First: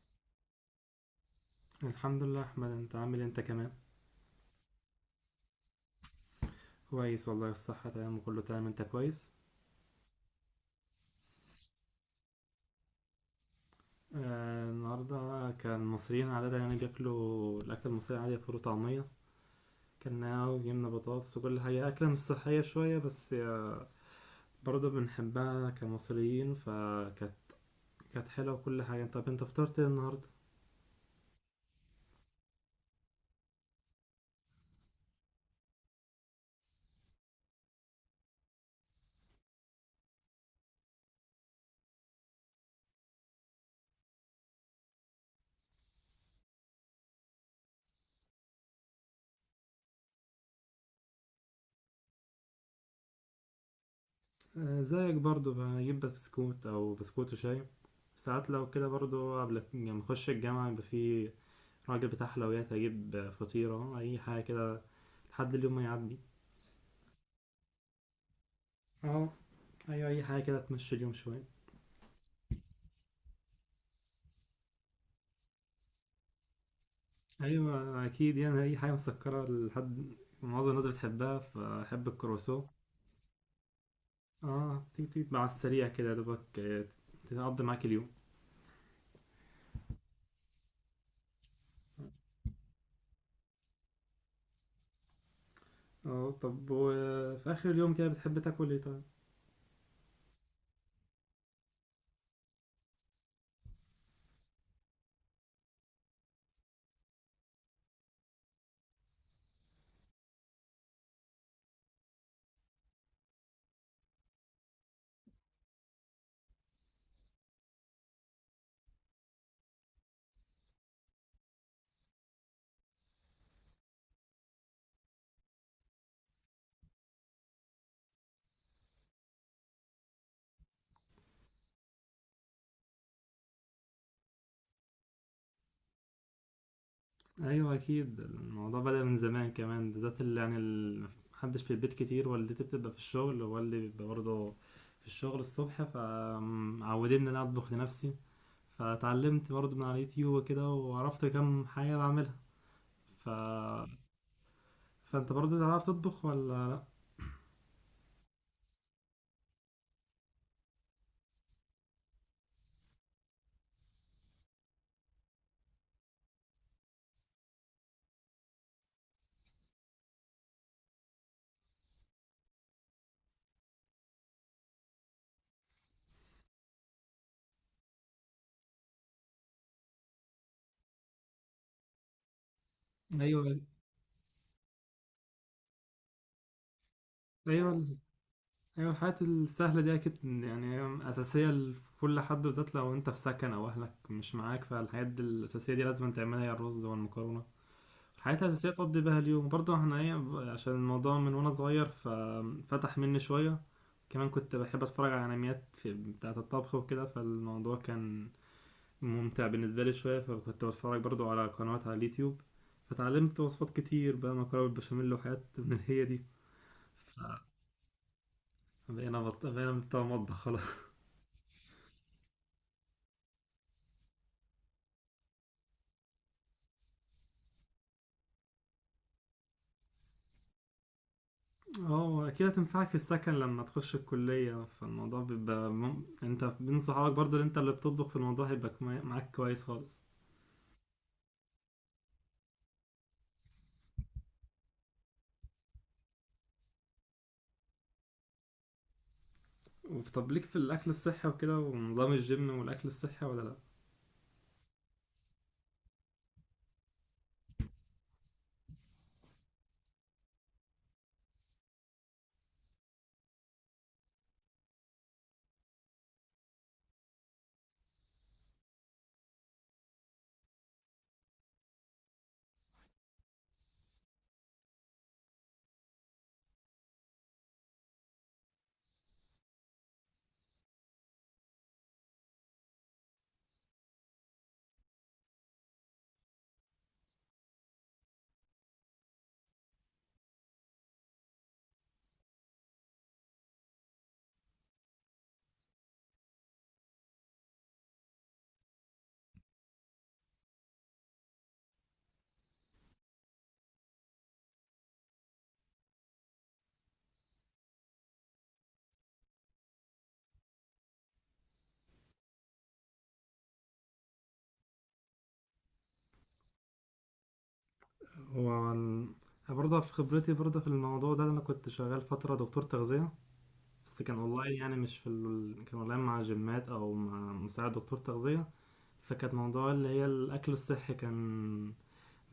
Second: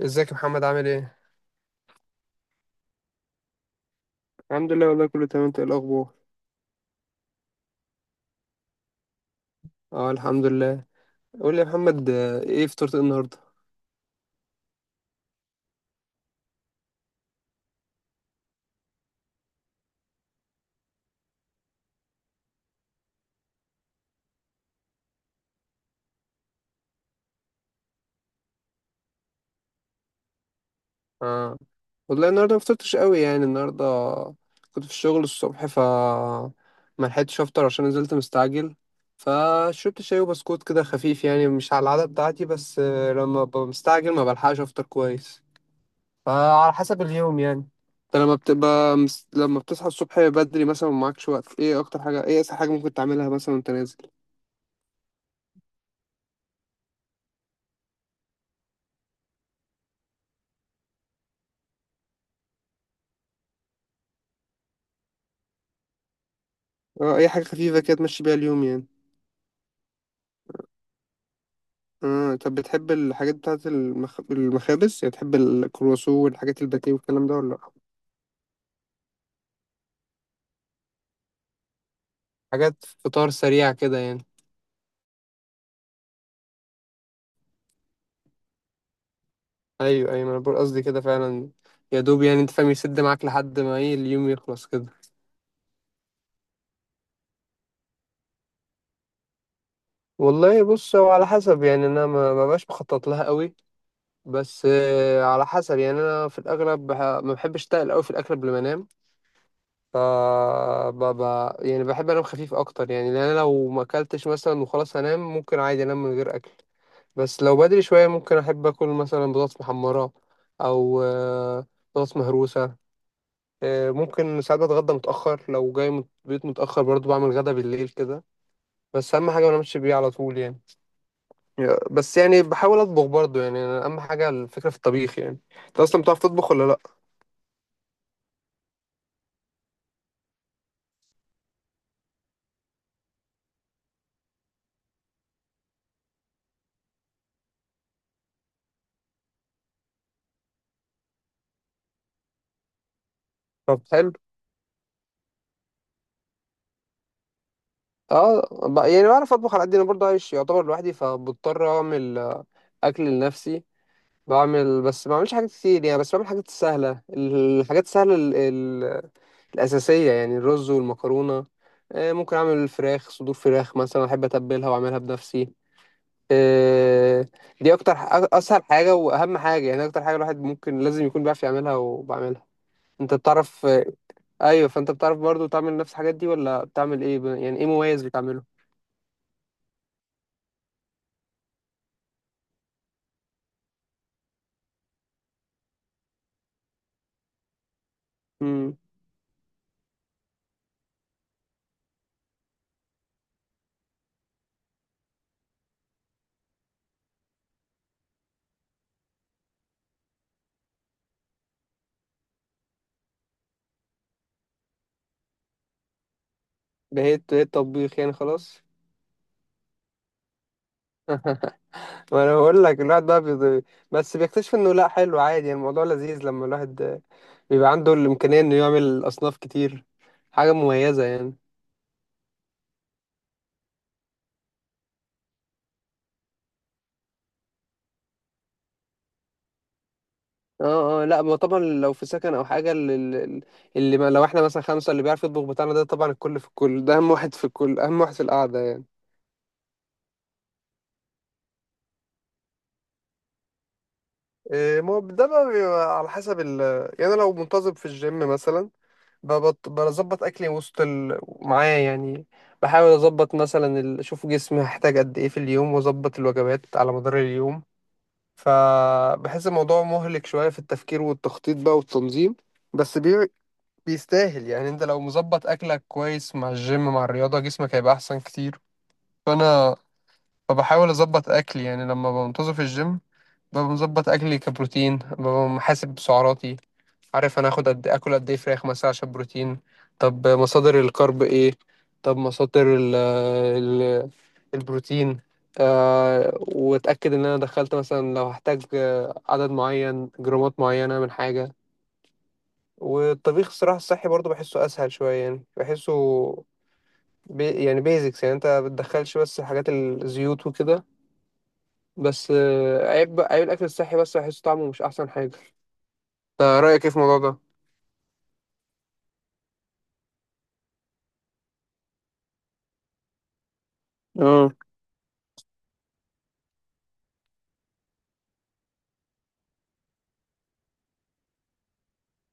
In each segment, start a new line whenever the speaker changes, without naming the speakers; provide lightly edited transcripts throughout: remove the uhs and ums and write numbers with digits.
ازيك يا محمد، عامل ايه؟
الحمد لله يا احمد، انت عامل إيه انت كمان؟
الحمد لله، والله كله تمام. انت ايه الاخبار؟
كويس والله، الصحة تمام وكله تمام، انت كويس؟
اه، الحمد لله. قول لي يا محمد، آه، ايه فطرت ايه النهارده؟
آه، النهاردة كان المصريين عادة يعني بياكلوا الأكل المصري عادي، فول وطعمية، كلناها وجبنا بطاطس وكل حاجة، أكلة مش صحية شوية بس برضه بنحبها كمصريين، فكانت حلوة وكل حاجة. طب انت فطرت ايه النهاردة؟
اه، والله النهارده ما فطرتش قوي، يعني النهارده كنت في الشغل الصبح، ف ما لحقتش افطر عشان نزلت مستعجل. فشربت شاي وبسكوت كده خفيف، يعني مش على العادة بتاعتي، بس لما ببقى مستعجل ما بلحقش افطر كويس. فعلى حسب اليوم يعني. انت لما بتبقى لما بتصحى الصبح بدري مثلا ومعكش وقت، ايه اسهل حاجه ممكن تعملها مثلا وانت نازل؟
آه، زيك برضه بجيب بسكوت أو بسكوت وشاي، ساعات لو كده برضه قبل ما نخش الجامعة يبقى فيه راجل بتاع حلويات، اجيب فطيرة اي حاجة كده لحد اليوم ما يعدي.
اه، اي حاجه خفيفه كده تمشي بيها اليوم يعني.
اهو. ايوه اي حاجة كده تمشي اليوم شوية.
اه، طب بتحب الحاجات بتاعه المخابز؟ يعني بتحب الكرواسون والحاجات الباتيه والكلام ده ولا لا؟
ايوه اكيد، يعني اي حاجة مسكرة لحد معظم الناس بتحبها، فاحب الكرواسون.
حاجات فطار سريع كده يعني.
اه، تيجي تيجي مع السريع كده يا دوبك، تقضي معاك اليوم.
ايوه، ايوه، ما انا بقول قصدي كده فعلا، يا دوب يعني، انت فاهم، يسد معاك لحد ما ايه، اليوم يخلص كده.
اه طب وفي اخر اليوم كده بتحب تاكل ايه طيب؟
والله بص، هو على حسب يعني، انا ما بقاش مخطط لها قوي، بس على حسب. يعني انا في الاغلب ما بحبش اتقل قوي في الاكل قبل ما انام. ف ب... ب... يعني بحب انام خفيف اكتر، يعني لان انا لو ما اكلتش مثلا وخلاص هنام، ممكن عادي انام من غير اكل. بس لو بدري شويه ممكن احب اكل مثلا بطاطس محمره، او بطاطس مهروسه. ممكن ساعات بتغدى متاخر، لو جاي من البيت متاخر برضو بعمل غدا بالليل كده، بس اهم حاجه ما انامش بيه على طول يعني. بس يعني بحاول اطبخ برضو، يعني أنا اهم حاجه الفكره في الطبيخ يعني. انت اصلا بتعرف تطبخ ولا لا؟
ايوه اكيد، الموضوع بدأ من زمان كمان، بالذات اللي يعني محدش في البيت كتير، والدتي بتبقى في الشغل ووالدي بيبقى برضه في الشغل الصبح، فمعودين ان انا اطبخ لنفسي. فتعلمت برضه من على اليوتيوب وكده، وعرفت كم حاجة بعملها. ف...
طب حلو.
فانت برضه تعرف تطبخ ولا
اه، يعني بعرف اطبخ على قد انا برضه عايش يعتبر لوحدي، فبضطر اعمل اكل لنفسي. بعمل، بس ما بعملش حاجات كتير يعني، بس بعمل حاجات سهله، الحاجات السهله الاساسيه، يعني الرز والمكرونه. ممكن اعمل صدور فراخ مثلا احب اتبلها واعملها بنفسي. آه، دي اكتر اسهل حاجه واهم حاجه، يعني اكتر حاجه الواحد ممكن لازم يكون بيعرف يعملها، وبعملها. انت
لا؟ ايوه
بتعرف؟ ايوه، فانت بتعرف برضه تعمل نفس الحاجات دي ولا بتعمل ايه؟ يعني ايه
ايوه
مميز بتعمله؟
ايوه، الحاجات السهلة دي اكيد يعني اساسية لكل حد، بالذات لو انت في سكن او اهلك مش معاك، فالحاجات دي الاساسية دي لازم تعملها، هي الرز والمكرونة، حياتي الأساسية تقضي بها اليوم. برضه احنا ايه، عشان الموضوع من وانا صغير ففتح مني شوية، كمان كنت بحب اتفرج على انميات في بتاعة الطبخ وكده، فالموضوع كان ممتع بالنسبة لي شوية، فكنت بتفرج برضه على قنوات على اليوتيوب، فتعلمت وصفات كتير، بقى مكرونة بالبشاميل وحاجات من هي دي.
بقيت طبيخ يعني خلاص.
بقينا بتوع مطبخ خلاص
ما انا بقول لك الواحد بقى بس بيكتشف انه لا، حلو عادي، يعني الموضوع لذيذ لما الواحد بيبقى عنده الامكانيه انه يعمل اصناف كتير، حاجه مميزه يعني.
اه اكيد هتنفعك في السكن لما تخش الكلية، فالموضوع بيبقى انت بين صحابك برضه، اللي انت اللي بتطبخ في الموضوع، هيبقى معاك كويس خالص.
اه، اه، لا، ما طبعا، لو في سكن او حاجه اللي، اللي ما لو احنا مثلا خمسه اللي بيعرف يطبخ بتاعنا ده طبعا الكل في الكل، ده اهم واحد في الكل، اهم واحد في القعده يعني.
طب ليك في الاكل الصحي وكده ونظام الجيم والاكل الصحي ولا لا؟
إيه، ما هو ده بقى بيبقى على حسب ال... يعني أنا لو منتظم في الجيم مثلا، بظبط أكلي وسط معايا يعني. بحاول أظبط مثلا أشوف جسمي هحتاج قد إيه في اليوم، وأظبط الوجبات على مدار اليوم. فبحس الموضوع مهلك شوية في التفكير والتخطيط بقى والتنظيم. بس بيستاهل، يعني أنت لو مظبط أكلك كويس مع الجيم مع الرياضة، جسمك هيبقى أحسن كتير. فأنا، فبحاول أظبط أكلي، يعني لما بنتظم في الجيم ببقى مظبط اكلي كبروتين، ببقى محاسب سعراتي، عارف انا اخد قد إيه، اكل قد ايه فراخ مثلا عشان بروتين، طب مصادر الكرب ايه، طب مصادر ال البروتين، آه، واتاكد ان انا دخلت مثلا لو هحتاج عدد معين، جرامات معينه من حاجه. والطبيخ الصراحه الصحي برضو بحسه اسهل شويه، يعني بحسه يعني بيزكس، يعني انت بتدخلش بس حاجات الزيوت وكده، بس عيب، عيب الاكل الصحي، بس بحسه طعمه مش احسن حاجه. انت رأيك ايه في الموضوع ده؟
هو ال- برضه في خبرتي برضه في الموضوع ده، انا كنت شغال فتره دكتور تغذيه، بس كان
اه.
اونلاين، يعني مش في كان اونلاين مع جيمات او مع مساعد دكتور تغذيه. فكانت موضوع اللي هي الاكل الصحي، كان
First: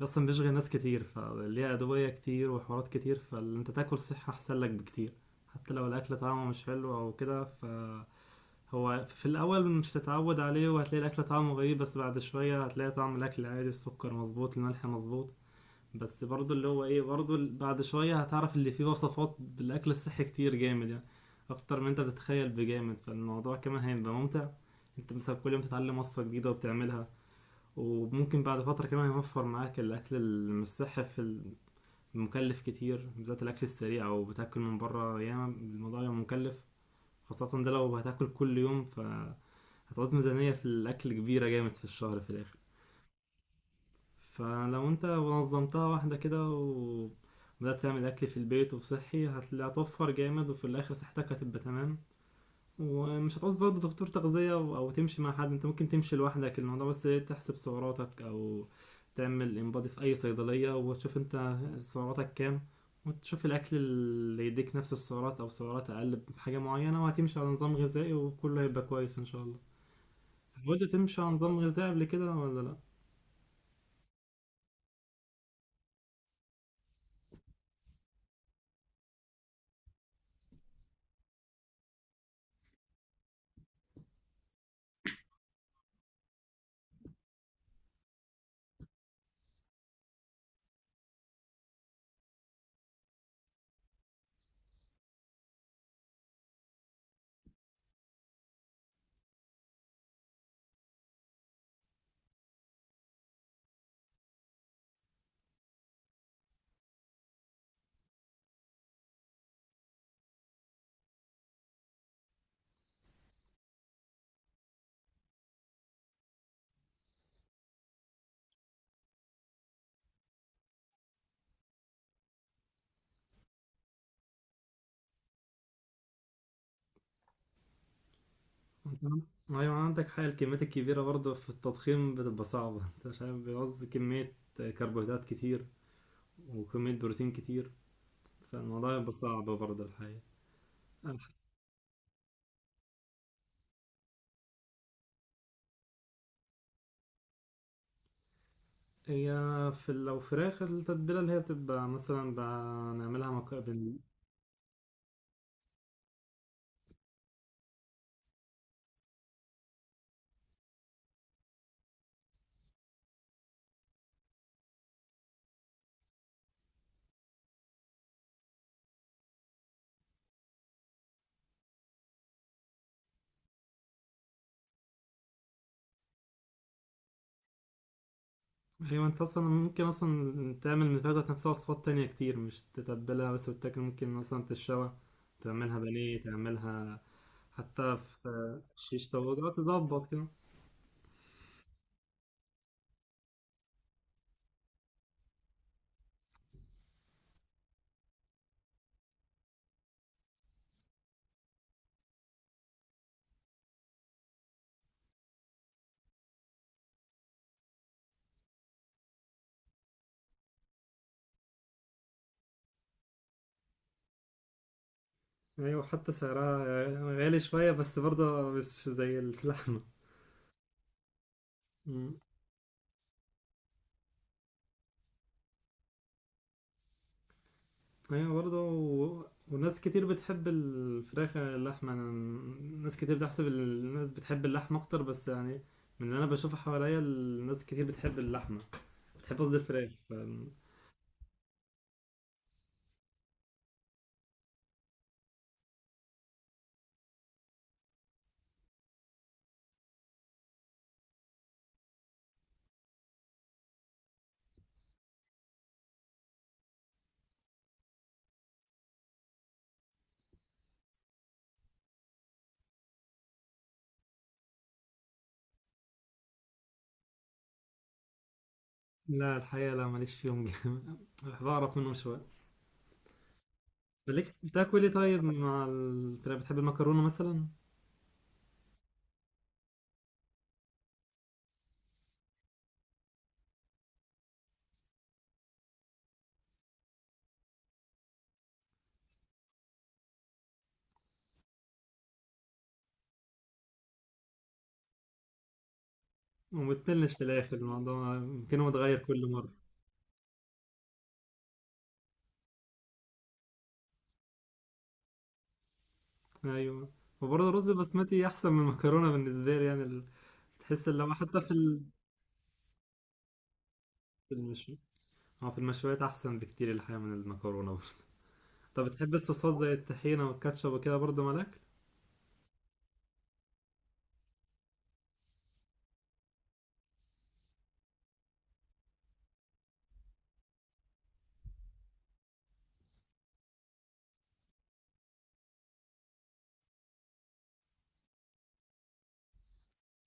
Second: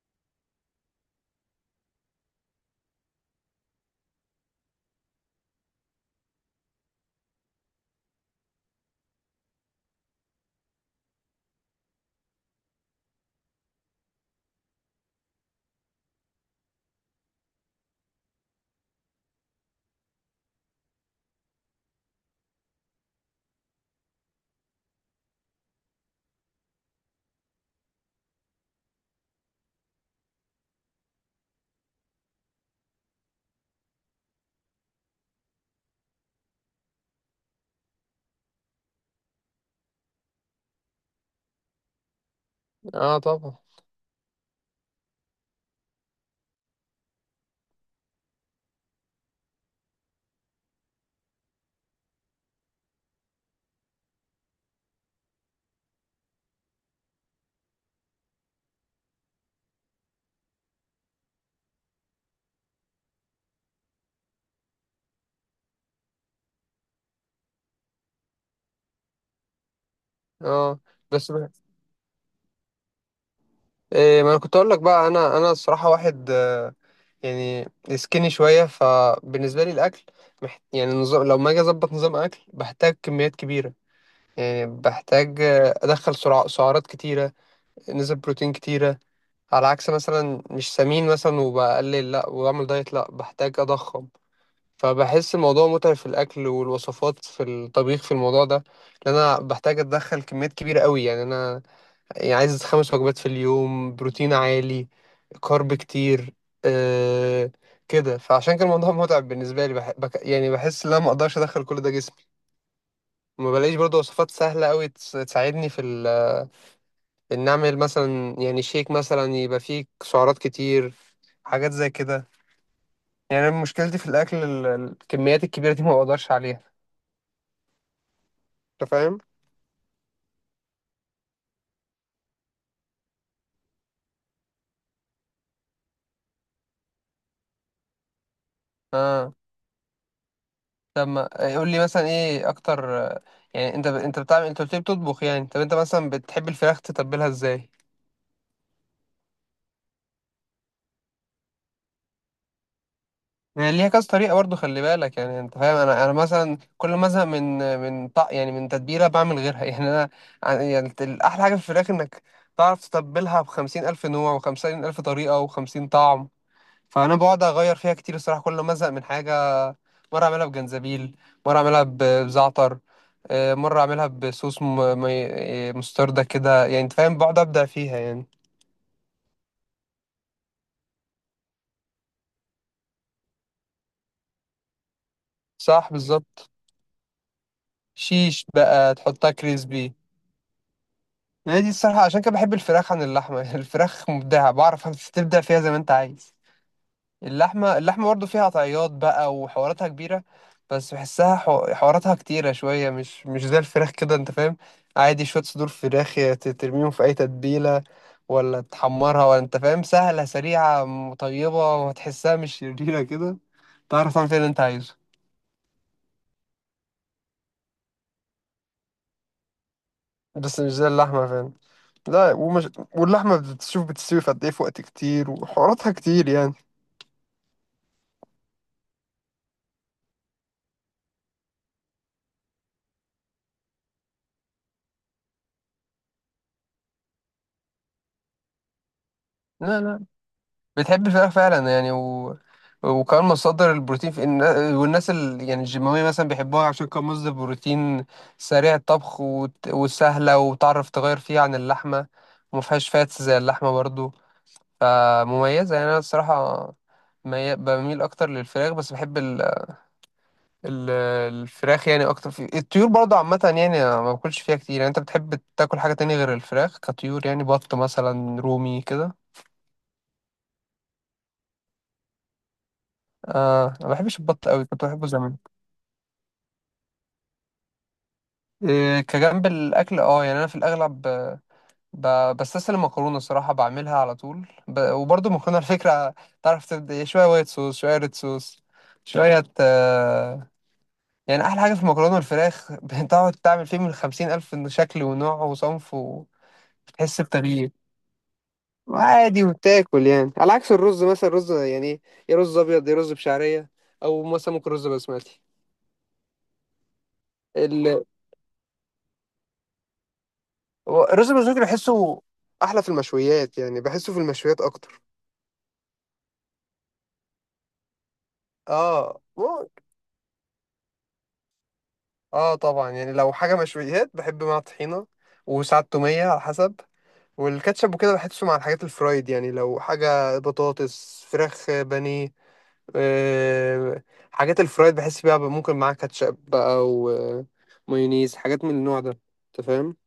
اصلا بيشغل ناس كتير، فليها ادويه كتير وحوارات كتير، فاللي انت تاكل صحي احسن لك بكتير، حتى لو الاكل طعمه مش حلو او كده ف هو في الأول مش هتتعود عليه، وهتلاقي الأكل طعمه غريب، بس بعد شوية هتلاقي طعم الأكل عادي، السكر مظبوط الملح مظبوط. بس برضو اللي هو بعد شوية هتعرف اللي فيه وصفات بالأكل الصحي كتير جامد، يعني أكتر من أنت بتتخيل بجامد، فالموضوع كمان هيبقى ممتع. أنت مثلا كل يوم تتعلم وصفة جديدة وبتعملها، وممكن بعد فترة كمان يوفر معاك الأكل المش صحي في المكلف كتير، بالذات الأكل السريع أو بتاكل من بره ياما الموضوع يبقى مكلف، خاصة ده لو هتاكل كل يوم ف هتعوز ميزانية في الأكل كبيرة جامد في الشهر في الآخر.
اه، طبعا.
فلو أنت نظمتها واحدة كده وبدأت تعمل أكل في البيت وفي صحي هتوفر جامد، وفي الآخر صحتك هتبقى تمام، ومش هتعوز برضه دكتور تغذية أو تمشي مع حد، أنت ممكن تمشي لوحدك الموضوع، بس تحسب سعراتك أو تعمل انبادي في أي صيدلية وتشوف أنت سعراتك كام، وتشوف الأكل اللي يديك نفس السعرات أو سعرات أقل بحاجة معينة، وهتمشي على نظام غذائي وكله هيبقى كويس إن شاء الله.
اه،
حاولت تمشي
بس
على نظام غذائي قبل كده ولا لا؟
إيه، ما انا كنت اقول لك بقى، انا الصراحه واحد، يعني سكيني شويه. فبالنسبه لي الاكل يعني نظام، لو ما اجي اظبط نظام اكل بحتاج كميات كبيره، يعني بحتاج ادخل سعرات كتيره، نسب بروتين كتيره، على عكس مثلا مش سمين مثلا وبقلل، لا، واعمل دايت، لا، بحتاج اضخم. فبحس الموضوع متعب في الاكل والوصفات في الطبيخ في الموضوع ده، لان انا بحتاج اتدخل كميات كبيره قوي، يعني انا يعني عايز 5 وجبات في اليوم، بروتين عالي، كارب كتير، آه، كده. فعشان كان الموضوع متعب بالنسبه لي، يعني بحس ان انا ما اقدرش ادخل كل ده جسمي، ما بلاقيش برضه وصفات سهله قوي تساعدني في ان اعمل مثلا يعني شيك مثلا يبقى فيه سعرات كتير، حاجات زي كده. يعني أنا مشكلتي في الاكل الكميات الكبيره دي ما بقدرش عليها، انت
انت
فاهم.
عن- ايوه عندك حق، الكميات الكبيرة برضه في التضخيم بتبقى صعبة انت مش عارف بيعوز كمية كربوهيدرات كتير وكمية بروتين كتير، فالموضوع يبقى
اه،
صعب برضه الحقيقة.
طب ما
الح-
قول لي مثلا ايه اكتر، يعني انت بتعمل، انت قلت لي بتطبخ يعني، طب انت مثلا بتحب الفراخ تتبلها ازاي؟
هي في لو فراخ، التتبيلة اللي هي بتبقى مثلا بنعملها
يعني ليها
مقابل.
كذا طريقه برضو، خلي بالك يعني، انت فاهم، انا مثلا كل ما ازهق من من طق يعني من تتبيله بعمل غيرها يعني انا، يعني الاحلى حاجه في الفراخ انك تعرف تتبلها بخمسين الف نوع، وخمسين الف طريقه، وخمسين طعم. فانا بقعد اغير فيها كتير الصراحه، كل ما ازهق من حاجه، مرة أعملها بجنزبيل، مرة أعملها بزعتر، مرة أعملها بصوص مستردة كده، يعني أنت فاهم، بقعد أبدع فيها يعني.
أيوة، أنت أصلا ممكن أصلا تعمل من الفراخ ذات نفسها وصفات تانية كتير مش تتبلها بس، وتاكل ممكن مثلا تشوى، تعملها
صح،
بانيه،
بالظبط.
تعملها حتى
شيش
في
بقى،
شيش
تحطها
طاووق
كريسبي.
تظبط كده.
هي دي الصراحة عشان كده بحب الفراخ عن اللحمة الفراخ مبدعة، بعرف تبدع فيها زي ما أنت عايز. اللحمة برضه فيها طعيات بقى وحواراتها كبيرة، بس بحسها حواراتها كتيرة شوية، مش زي الفراخ كده، انت فاهم. عادي شوية صدور فراخ، يا ترميهم في أي تتبيلة، ولا تحمرها، ولا، انت فاهم، سهلة، سريعة، طيبة، وهتحسها مش شريرة كده، تعرف تعمل فيها اللي انت عايزه،
ايوه حتى سعرها غالي شوية بس برضه مش زي اللحمة.
بس مش زي اللحمة فاهم.
مم.
لا، ومش، واللحمة بتشوف بتستوي في قد ايه في وقت كتير وحواراتها كتير يعني.
ايوه برضه وناس كتير بتحب الفراخ عن اللحمة، ناس كتير بتحسب الناس بتحب اللحمة اكتر، بس يعني من اللي انا بشوفه حواليا الناس كتير بتحب اللحمة، بتحب قصدي
لا،
الفراخ.
لا، بتحب الفراخ فعلا يعني، و... وكمان مصدر البروتين في والناس يعني الجيماوية مثلا بيحبوها عشان كان مصدر بروتين سريع الطبخ، وسهلة، وتعرف تغير فيها عن اللحمة، وما فيهاش فاتس زي اللحمة برضو، فمميزة يعني. أنا الصراحة بميل أكتر للفراخ، بس بحب ال... الفراخ يعني أكتر في الطيور برضو عامة، يعني أنا ما باكلش فيها كتير يعني. أنت بتحب تاكل حاجة تانية غير الفراخ كطيور، يعني بط مثلا، رومي كده؟
لا الحقيقة لا ماليش فيهم جامد بعرف منهم شوية.
آه، أنا ما بحبش
مالك
البط أوي،
بتاكل
كنت
ايه
بحبه
طيب
زمان.
مع الفراخ، بتحب المكرونة مثلا؟
إيه كجنب الاكل، اه، يعني انا في الاغلب بستسلم مكرونه الصراحه، بعملها على طول. وبرضه مكرونه الفكره تعرف تبدا، إيه، شويه وايت صوص، شويه ريد صوص، شويه، يعني احلى حاجه في المكرونه والفراخ بتقعد تعمل فيه من خمسين الف شكل ونوع وصنف، وتحس
ومتملش في الاخر
بتغيير،
الموضوع، يمكن هو اتغير كل
وعادي،
مرة.
وبتاكل، يعني على عكس الرز مثلا. الرز يعني يا رز ابيض، يا رز بشعريه، او مثلا ممكن رز بسمتي.
ايوه، وبرضه الرز
ال-
البسمتي احسن من المكرونه بالنسبه لي، يعني تحس اللي هو
الرز
حتى في
البسمتي بحسه احلى في المشويات يعني، بحسه في
في
المشويات
المشوي،
اكتر.
اه في المشويات احسن بكتير الحقيقه من المكرونه برضه طب بتحب
اه،
الصوصات زي
ممكن.
الطحينه والكاتشب وكده برضه مالك؟
اه، طبعا، يعني لو حاجه مشويات بحب مع طحينه، وساعات توميه، على حسب. والكاتشب وكده بحسه مع الحاجات الفرايد، يعني لو حاجه بطاطس، فراخ، بانيه، آه، حاجات الفرايد بحس بيها بقى ممكن معاها كاتشب بقى، ومايونيز، حاجات من النوع ده، انت فاهم.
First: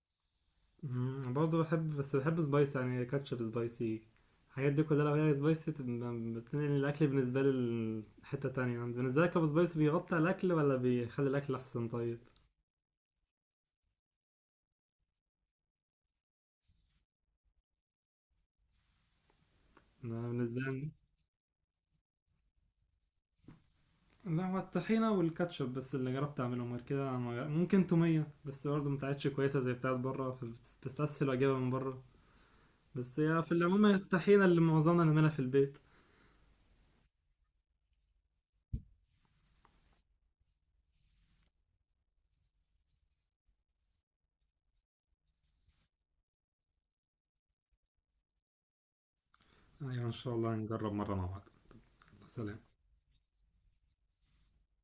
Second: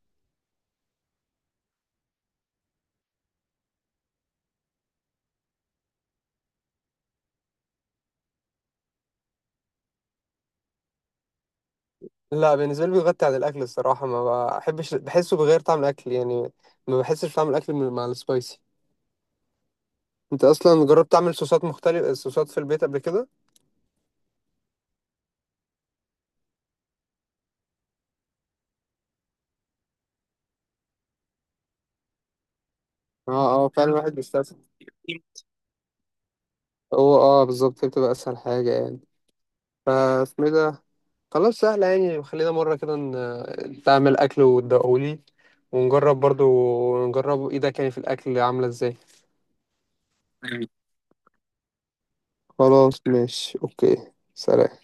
برضه بحب، بس بحب سبايسي، يعني كاتشب سبايسي، الحاجات دي كلها لو هي سبايسي تبقى بتنقل الاكل بالنسبه لي لحته تانية، يعني بالنسبه لك ابو سبايسي بيغطي على الاكل ولا بيخلي الاكل احسن طيب؟
لا، بالنسبه لي بيغطي عن الاكل الصراحه، ما بحبش، بحسه بغير طعم الاكل يعني، ما بحسش طعم الاكل مع السبايسي.
انا
انت
بالنسبه
اصلا
لي
جربت تعمل صوصات مختلفه، صوصات في البيت قبل كده؟
لا، هو الطحينة والكاتشب بس اللي جربت اعملهم، غير كده ممكن تومية، بس برضه ما بتاعتش كويسة زي بتاعت بره فبستسهل واجيبها من بره، بس
اه،
هي في
اه،
العموم
فعلا، الواحد
الطحينة اللي
بيستسهل.
معظمنا نعملها في البيت.
هو اه بالظبط، هي بتبقى اسهل حاجة يعني، فاسمه إيه ده، خلاص سهلة يعني. خلينا مرة كده تعمل اكل وتدوقهولي، ونجرب برضو، نجرب ايدك يعني في الاكل عاملة ازاي.
ايوه ان شاء الله نجرب مرة مع بعض. سلام.
خلاص، ماشي، اوكي، سلام.